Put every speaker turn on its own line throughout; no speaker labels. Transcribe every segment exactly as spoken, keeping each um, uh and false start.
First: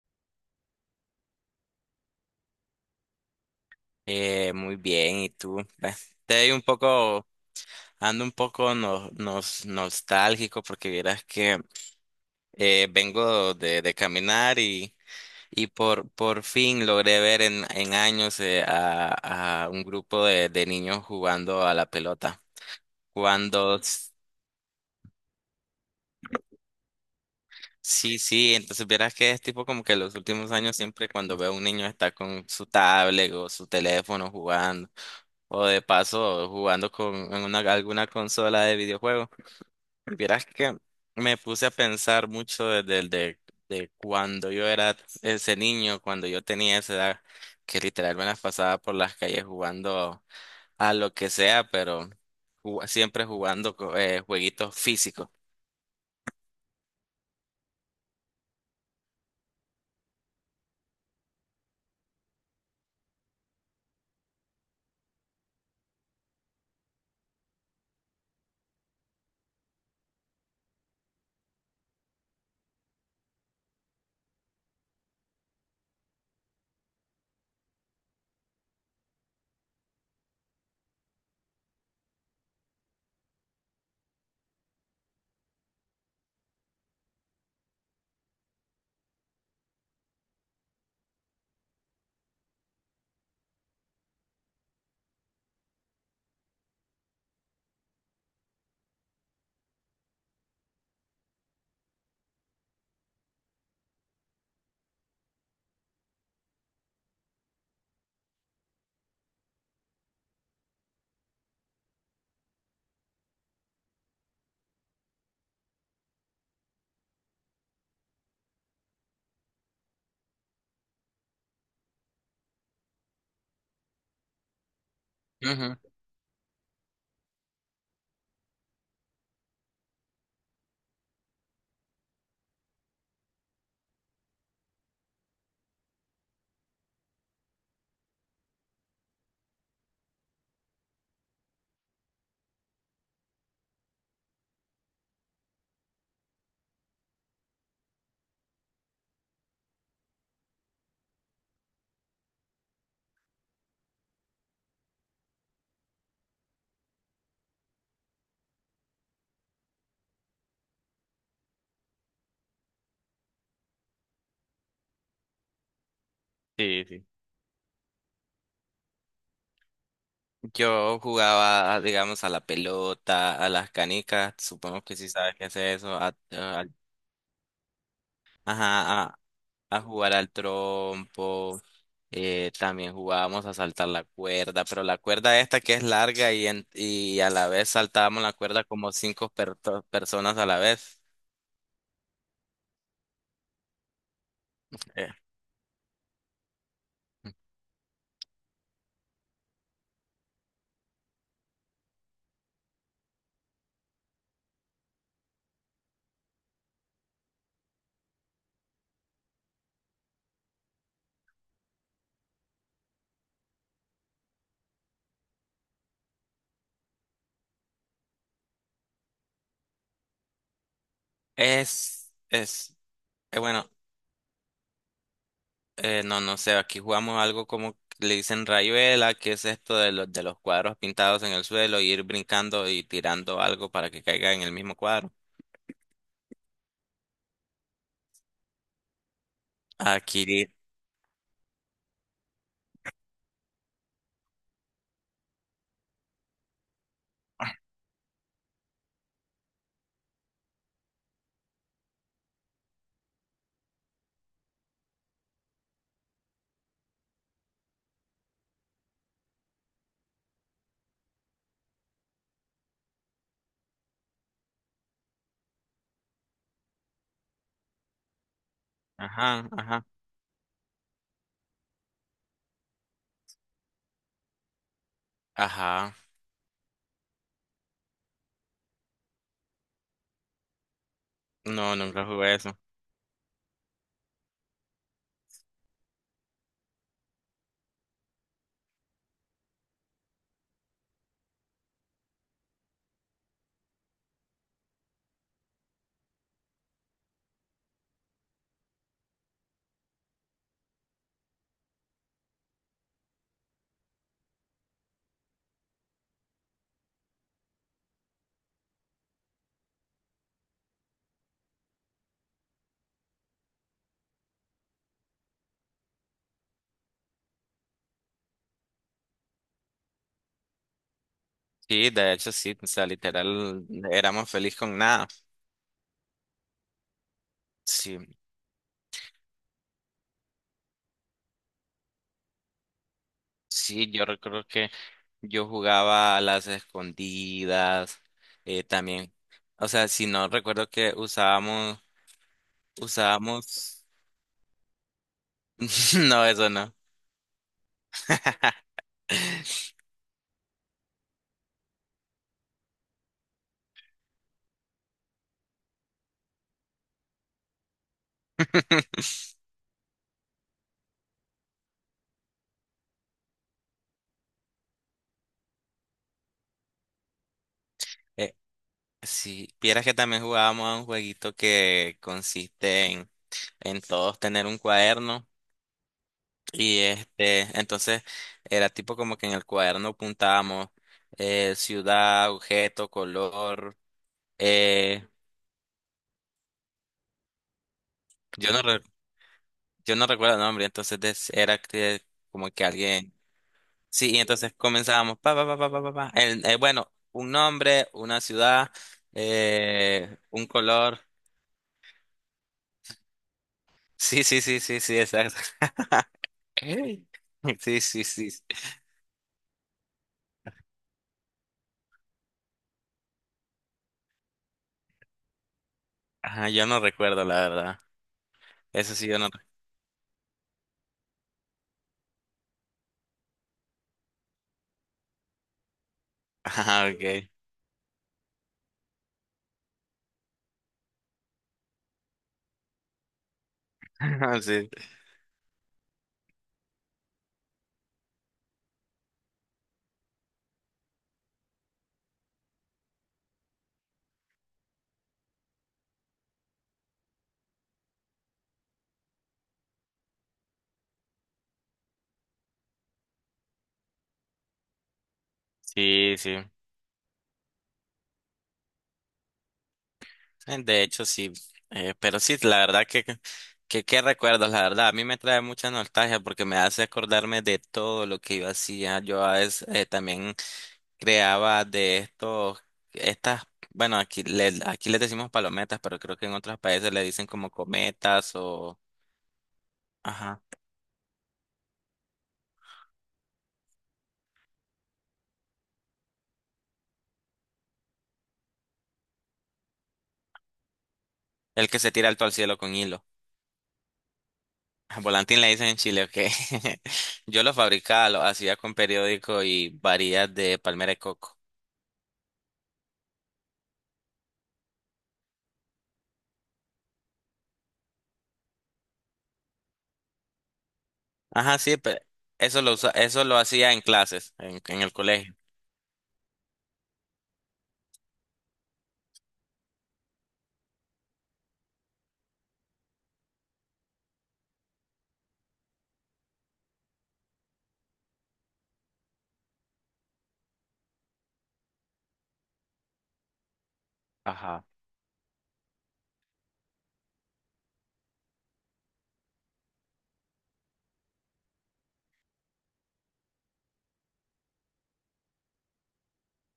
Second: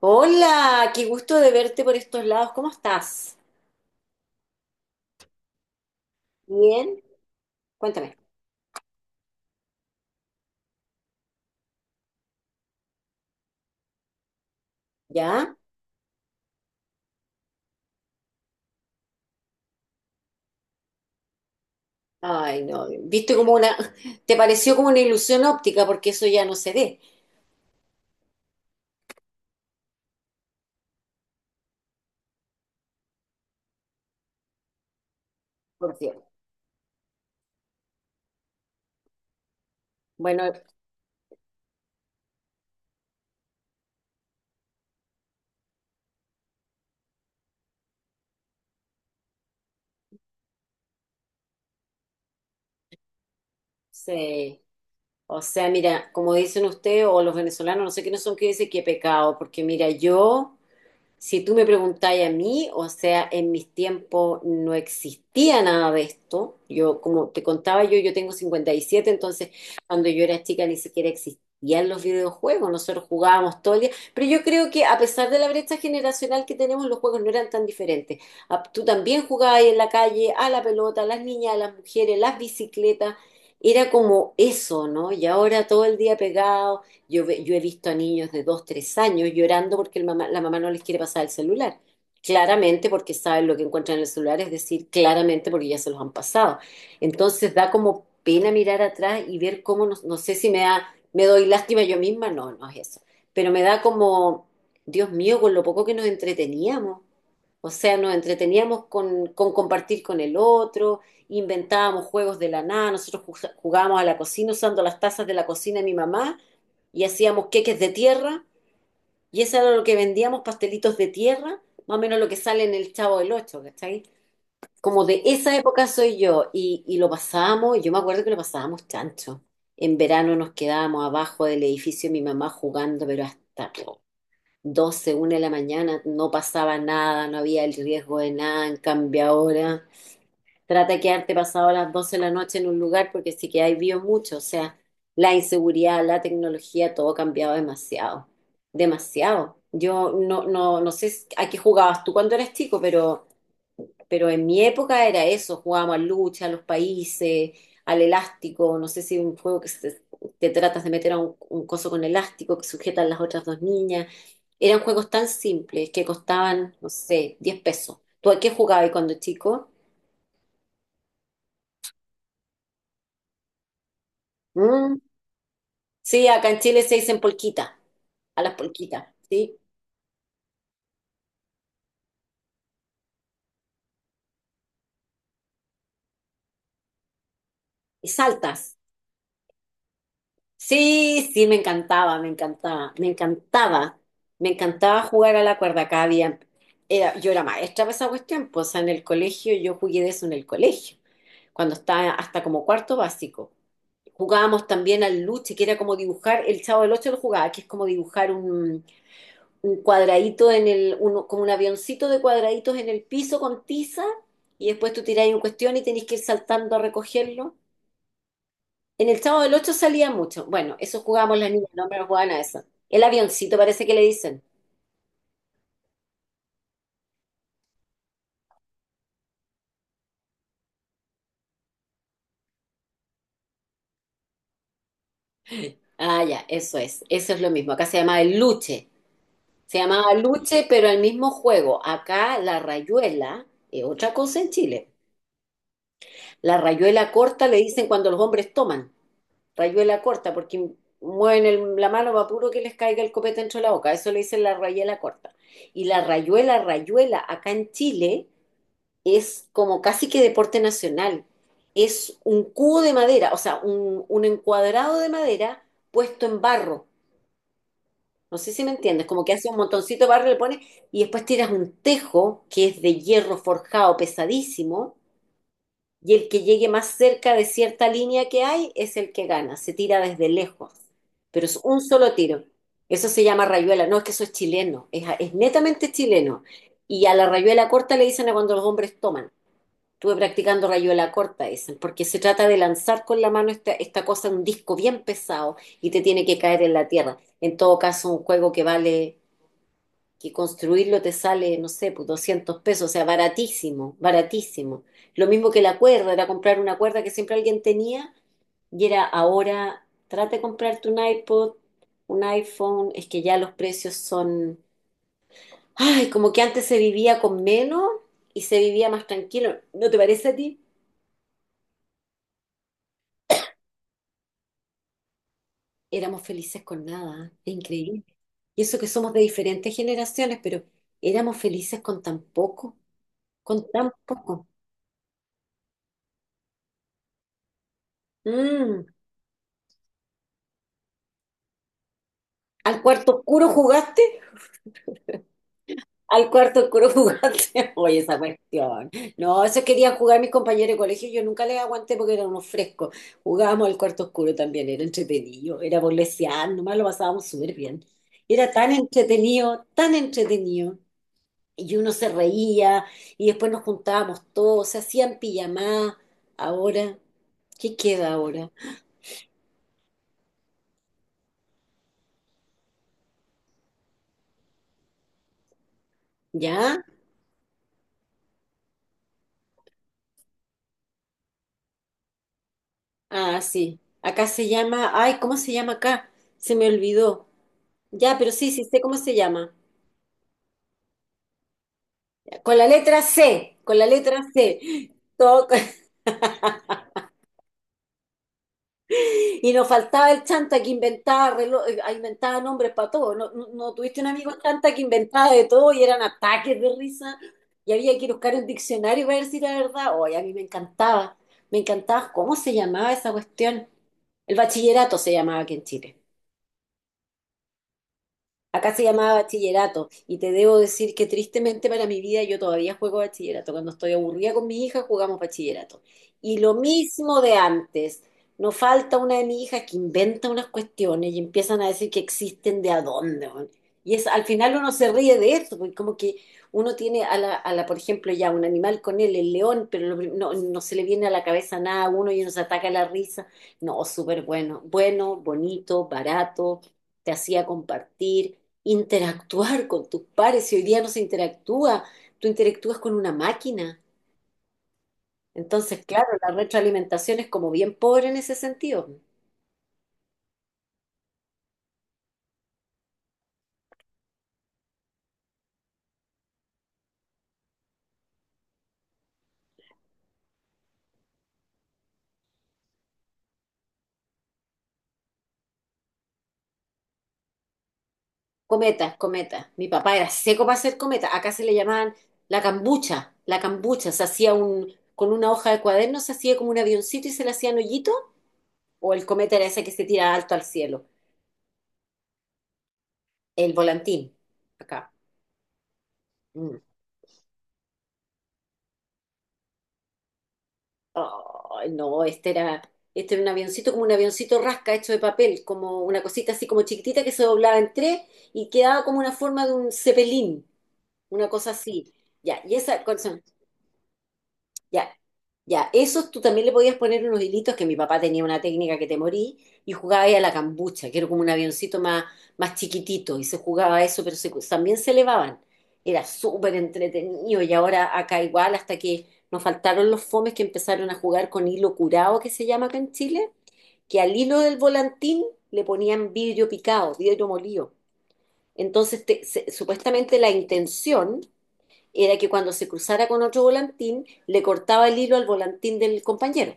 Hola, qué gusto de verte por estos lados. ¿Cómo estás?
Eh, muy bien, ¿y tú? Ve, estoy un
Bien,
poco,
cuéntame.
ando un poco no- nos, nostálgico porque vieras que eh, vengo de, de caminar y,
¿Ya?
y por, por fin logré ver en, en años eh, a, a un grupo de, de niños jugando a la pelota.
Ay, no, viste como
Cuando,
una,
s-
te pareció como una ilusión óptica porque eso ya no se ve,
sí, sí, entonces vieras que es tipo como que los últimos años siempre cuando veo a un niño está con su tablet o su teléfono jugando o de
por Dios.
paso jugando con en una, alguna consola de videojuegos. Vieras
Bueno,
que me puse a pensar mucho desde el de, de cuando yo era ese niño, cuando yo tenía esa edad, que literal me las pasaba por las calles jugando a lo que sea, pero ju- siempre jugando co- eh,
sí.
jueguitos físicos.
O sea, mira, como dicen ustedes o los venezolanos, no sé quiénes son que dicen qué pecado, porque mira, yo Si tú me preguntáis a mí, o sea, en mis tiempos no existía nada de esto. Yo, como te contaba yo, yo tengo cincuenta y siete, entonces cuando yo era chica ni siquiera existían los videojuegos, nosotros jugábamos todo el día. Pero yo creo que a pesar de la brecha generacional que tenemos, los juegos no eran tan diferentes. Ah, tú también jugabas en la calle, a la pelota, las niñas, a las mujeres, las bicicletas. Era como eso, ¿no? Y ahora todo el día pegado. Yo, ve- yo he visto a niños de dos, tres años llorando porque el mamá- la mamá no les quiere pasar el celular. Claramente porque saben lo que encuentran en el celular, es decir, claramente porque ya se los han pasado. Entonces da como pena mirar atrás y ver cómo, no, no sé si me da, me doy lástima yo misma, no, no es eso. Pero me da como, Dios mío, con lo poco que nos entreteníamos. O sea, nos entreteníamos con, con compartir con el otro, inventábamos juegos de la nada, nosotros ju- jugábamos a la cocina usando las tazas de la cocina de mi mamá y hacíamos queques de tierra y eso era lo que vendíamos, pastelitos de tierra, más o menos lo que sale en el Chavo del Ocho, ¿cachai? Como de esa
Ujú.
época soy yo y, y lo pasábamos, yo me acuerdo que lo pasábamos chancho. En verano nos quedábamos abajo del edificio de mi mamá jugando, pero hasta po, doce una de la mañana no pasaba nada, no había el riesgo de nada, en cambio ahora trata de quedarte pasado las doce de la noche en un lugar porque sí que hay vio mucho. O sea, la inseguridad, la tecnología, todo ha cambiado demasiado. Demasiado. Yo no, no, no sé a qué jugabas tú cuando eras chico, pero, pero en mi época era eso. Jugábamos a lucha, a los países, al elástico. No sé si un juego que se- te tratas de meter a un, un coso con elástico que sujetan las otras dos niñas. Eran juegos tan simples que costaban,
Sí,
no
sí.
sé, diez pesos. ¿Tú a qué jugabas cuando chico?
Yo jugaba, digamos, a la pelota, a las canicas, supongo que
Mm,
sí sabes qué es eso, a-
sí, acá en
a-
Chile se dicen polquita, a las polquitas,
ajá,
¿sí?
a jugar al trompo, eh, también jugábamos a saltar la cuerda, pero la cuerda esta que es larga y, en- y a la vez
Y
saltábamos la cuerda
saltas.
como cinco perto- personas a la vez.
Sí, sí, me encantaba, me encantaba, me encantaba, me encantaba
Eh,
jugar a la cuerda. Cada día era, yo era maestra para esa cuestión, pues, o sea, en el colegio, yo jugué de eso en el colegio, cuando estaba hasta como cuarto básico. Jugábamos también al luche, que era como dibujar, el Chavo del Ocho lo jugaba, que es como dibujar un, un cuadradito en el, uno- como un avioncito de cuadraditos en el piso con tiza y después tú tiráis un cuestión y tenéis que ir saltando a recogerlo. En el Chavo del Ocho salía mucho. Bueno, eso jugábamos las niñas, no me lo
Es,
jugaban a eso.
es,
El
eh,
avioncito
bueno,
parece que le dicen.
eh, no, no sé, aquí jugamos algo como le dicen rayuela, que es esto de los, de los cuadros pintados en el suelo, y ir brincando y tirando algo para que caiga en el mismo cuadro.
Ah, ya, eso es, eso es lo mismo. Acá se llamaba el luche. Se llamaba
Aquí,
luche, pero el mismo juego. Acá la rayuela, es otra cosa en Chile. La rayuela corta le dicen cuando los hombres toman. Rayuela corta, porque mueven el- la mano va puro que les caiga el copete dentro de la boca. Eso le dicen la rayuela corta. Y la rayuela, rayuela, acá en Chile es como casi que deporte nacional. Es un cubo de madera, o sea, un, un encuadrado de madera puesto en barro. No sé si me entiendes, como que hace
ajá,
un
ajá,
montoncito de barro, le pones y después tiras un tejo que es de hierro forjado pesadísimo
ajá,
y el que llegue más cerca de cierta línea que hay es el que gana. Se tira desde lejos. Pero es
no,
un
nunca
solo
jugué
tiro.
eso.
Eso se llama rayuela. No es que eso es chileno. Es, es netamente chileno. Y a la rayuela corta le dicen a cuando los hombres toman. Estuve practicando rayuela corta, dicen, porque se trata de lanzar con la mano esta, esta cosa, un disco bien pesado, y te tiene que caer en la tierra. En todo caso, un juego que vale que construirlo te sale, no sé, pues doscientos pesos, o sea, baratísimo, baratísimo. Lo mismo que la cuerda, era comprar una cuerda que siempre alguien tenía y era ahora, trata de comprarte un iPod, un iPhone, es que ya los precios son, ay, como que antes se vivía con menos y se vivía más tranquilo. ¿No te parece a ti?
Sí, de hecho sí, o sea, literal, éramos feliz con nada.
Éramos felices con nada, ¿eh? Es
Sí,
increíble. Y eso que somos de diferentes generaciones, pero éramos felices con tan poco, con
sí,
tan
yo recuerdo
poco.
que yo jugaba a las escondidas, eh,
Mm.
también, o sea, si no recuerdo que usábamos,
¿Al cuarto oscuro
usábamos,
jugaste?
no,
Al
eso
cuarto
no.
oscuro jugaste. Oye, esa cuestión. No, eso querían jugar mis compañeros de colegio. Yo nunca les aguanté porque eran unos frescos. Jugábamos al cuarto oscuro también. Era entretenido. Era burlesear. Nomás lo pasábamos súper bien. Era tan entretenido, tan entretenido. Y uno se reía. Y después nos juntábamos todos. Se hacían pijamadas. Ahora, ¿qué queda
Eh,
ahora?
sí, vieras que también jugábamos a un jueguito que consiste en, en todos tener un cuaderno. Y
¿Ya?
este, entonces era tipo como que en el cuaderno apuntábamos eh, ciudad, objeto,
Ah,
color.
sí. Acá se llama.
eh,
Ay, ¿cómo se llama acá? Se me olvidó. Ya, pero sí,
yo no
sí sé
re-
cómo se llama.
yo no recuerdo el nombre, entonces des- era que como
Con
que
la letra
alguien.
C, con la
Sí, y
letra
entonces
C.
comenzábamos pa pa
Todo-
pa pa pa pa. Pa, el- eh, bueno, un nombre, una ciudad,
y nos faltaba
eh,
el
un
chanta que
color.
inventaba, relo- eh, inventaba nombres para todo. ¿No, no, no tuviste un
Sí,
amigo
sí, sí,
chanta
sí,
que
sí,
inventaba
exacto.
de todo y eran ataques de
Ey.
risa? Y
Sí,
había
sí,
que ir a
sí.
buscar un diccionario para ver si era verdad. Oye, a mí me encantaba. Me encantaba. ¿Cómo se llamaba esa cuestión? El bachillerato se llamaba aquí en Chile.
Ajá, yo no recuerdo la verdad.
Acá se
Eso sí
llamaba
yo no.
bachillerato y te debo decir que tristemente para mi vida yo todavía juego bachillerato. Cuando estoy aburrida con mi hija jugamos bachillerato. Y lo
Ajá,
mismo
okay.
de antes. No falta una de mis hijas que inventa unas cuestiones y empiezan a decir que existen de a dónde weón. Y es, al final
Sí,
uno se ríe de eso porque como que uno tiene a la, a la, por ejemplo, ya un animal con él, el león, pero lo prim- no, no se le viene a la cabeza nada a uno y uno se ataca la risa. No, súper bueno. Bueno, bonito, barato, te hacía compartir interactuar con tus pares. Si hoy día no se interactúa, tú interactúas con una máquina. Entonces, claro,
sí,
la
sí.
retroalimentación es como bien pobre en ese sentido.
Eh, De hecho, sí, eh, pero sí, la verdad que, que, qué recuerdos, la verdad, a mí me trae mucha nostalgia porque me hace acordarme de todo lo que yo hacía. Yo a veces eh, también creaba de estos, estas, bueno, aquí le, aquí les decimos palometas, pero creo que en otros países le dicen como cometas o,
Cometas, cometas. Mi papá era
ajá,
seco para hacer cometas. Acá se le llamaban la cambucha. La cambucha se hacía un, con una hoja de cuaderno, se hacía como un avioncito y se le hacían hoyito. O el cometa era ese que se tira alto al cielo.
el que se tira alto al cielo con hilo.
El volantín, acá.
Volantín le dicen en Chile, ok.
Mm.
Yo lo fabricaba, lo hacía con periódico y varillas de palmera de coco.
Ay, no, este era, este era un avioncito como un avioncito rasca hecho de papel, como una cosita así como chiquitita que se doblaba en tres y quedaba como una forma de un cepelín, una cosa
Ajá, sí,
así.
pero
Ya, y
eso lo
esa,
usa-
con-
eso lo hacía en clases, en, en
ya,
el colegio.
ya. Esos tú también le podías poner unos hilitos, que mi papá tenía una técnica que te morí, y jugaba ahí a la cambucha, que era como un avioncito más, más chiquitito, y se jugaba a eso, pero se- también se elevaban. Era súper entretenido, y ahora acá igual, hasta que nos faltaron los fomes que empezaron a jugar con hilo curado, que se llama acá en Chile, que al hilo del
Ajá.
volantín le ponían vidrio picado, vidrio molido. Entonces, te- se- supuestamente la intención era que cuando se cruzara con otro volantín, le cortaba el hilo al volantín del compañero,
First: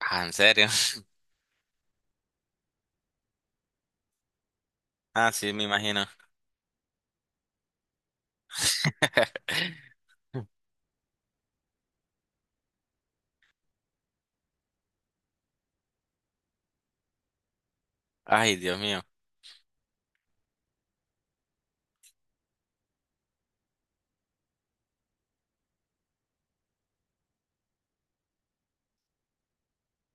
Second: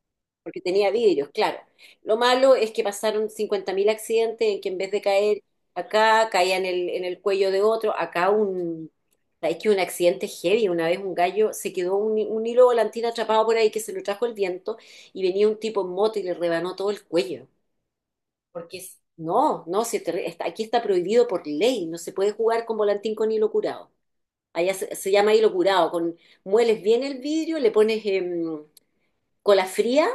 Ah, ¿en
porque
serio?
tenía vidrios, claro. Lo malo es que pasaron cincuenta mil accidentes en que en vez de
Ah,
caer
sí, me imagino.
acá, caía en el, en el cuello de otro, acá un... Es que un accidente heavy, una vez un gallo se quedó un, un hilo volantín atrapado por ahí que se lo trajo el viento y venía un tipo en moto y le rebanó todo el cuello.
Ay,
Porque
Dios
es-
mío.
no, no, si te- está- aquí está prohibido por ley, no se puede jugar con volantín con hilo curado. Allá se, se llama hilo curado. Con, mueles bien el vidrio, le pones em, cola fría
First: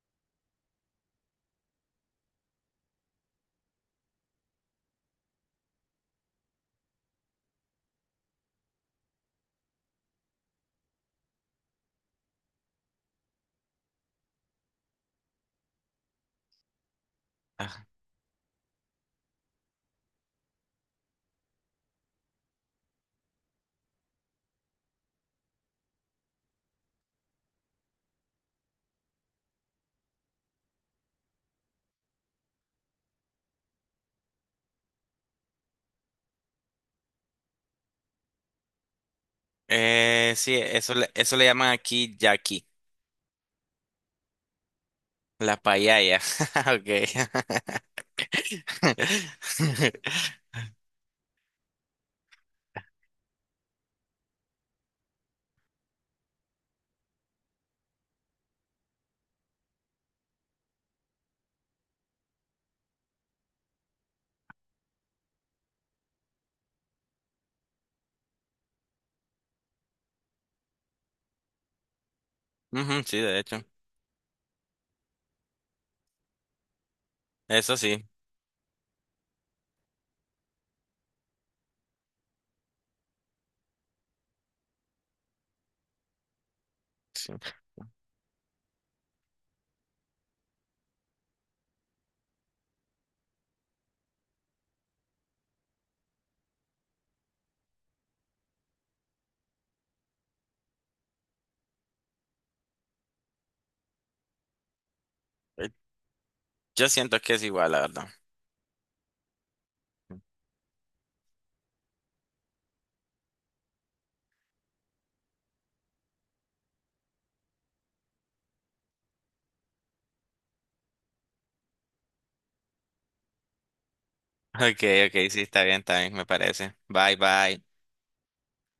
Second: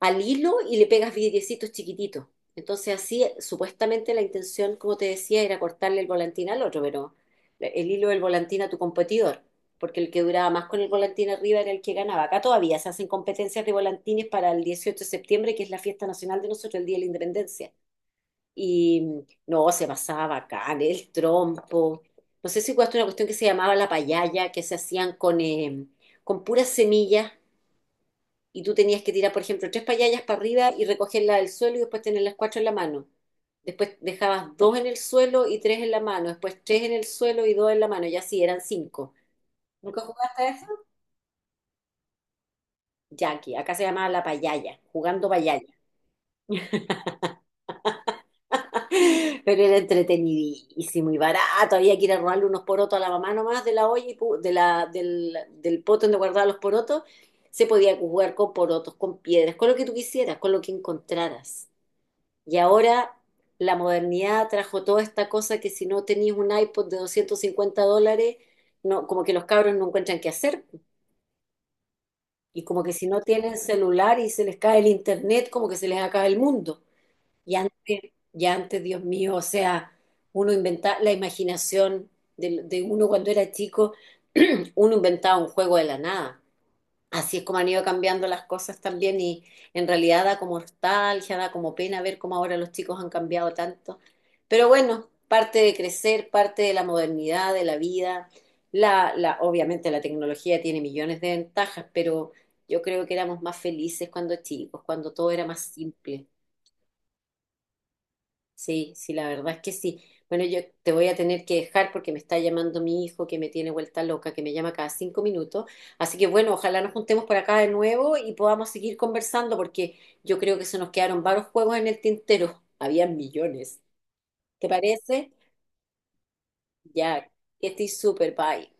al hilo y le pegas vidriecitos chiquititos. Entonces así, supuestamente la intención, como te decía, era cortarle el volantín al otro, pero el hilo del volantín a tu competidor, porque el que duraba más con el volantín arriba era el que ganaba. Acá todavía se hacen competencias de volantines para el dieciocho de septiembre, que es la fiesta nacional de nosotros, el Día de la Independencia.
Ah,
Y mm, no, se pasaba bacán, el trompo. No sé si jugaste una cuestión que se llamaba la payaya, que se hacían con, eh, con puras semillas y tú tenías que tirar, por ejemplo, tres payayas para arriba y recogerlas del suelo y después tener las cuatro en la mano. Después dejabas dos en el suelo y tres en la mano, después tres en el suelo y dos en la mano, ya así eran cinco. ¿Nunca
Eh,
jugaste a
sí,
eso?
eso le, eso le llaman aquí Jackie,
Jackie, acá se llamaba la payaya, jugando
la
payaya.
payaya. Okay.
Pero era entretenidísimo y barato. Había que ir a robarle unos porotos a la mamá nomás de la olla y pu- de la, del, del poto donde guardaba los porotos. Se podía jugar con porotos, con piedras, con lo que tú quisieras, con lo que encontraras. Y ahora la modernidad trajo toda esta cosa que si no tenías un iPod de doscientos cincuenta dólares, no, como que los cabros no encuentran qué hacer. Y como que
Ujú,
si
sí,
no
de
tienen
hecho.
celular y se les cae el internet, como que se les acaba el mundo. Y
Eso sí,
antes, ya antes, Dios mío, o sea, uno inventaba la imaginación de, de uno cuando era chico, uno inventaba un juego de la nada.
sí.
Así es como han ido cambiando las cosas también y en realidad da como nostalgia, da como pena ver cómo ahora los chicos han cambiado tanto. Pero bueno, parte de crecer, parte de la modernidad, de la vida. La, la, obviamente la tecnología tiene millones de ventajas, pero yo creo que éramos más felices cuando chicos, cuando todo era más
Eh,
simple.
Yo siento que es igual, la verdad.
Sí, sí, la verdad es que sí. Bueno, yo te voy a tener que dejar porque me está llamando mi hijo que me tiene vuelta loca, que me llama cada cinco minutos. Así que bueno, ojalá nos juntemos por acá de nuevo y podamos seguir conversando porque yo creo que se nos quedaron varios juegos en el tintero. Habían millones. ¿Te
Okay, okay,
parece?
sí, está bien, está bien, me parece. Bye,
Ya,
bye.
que estoy súper, bye.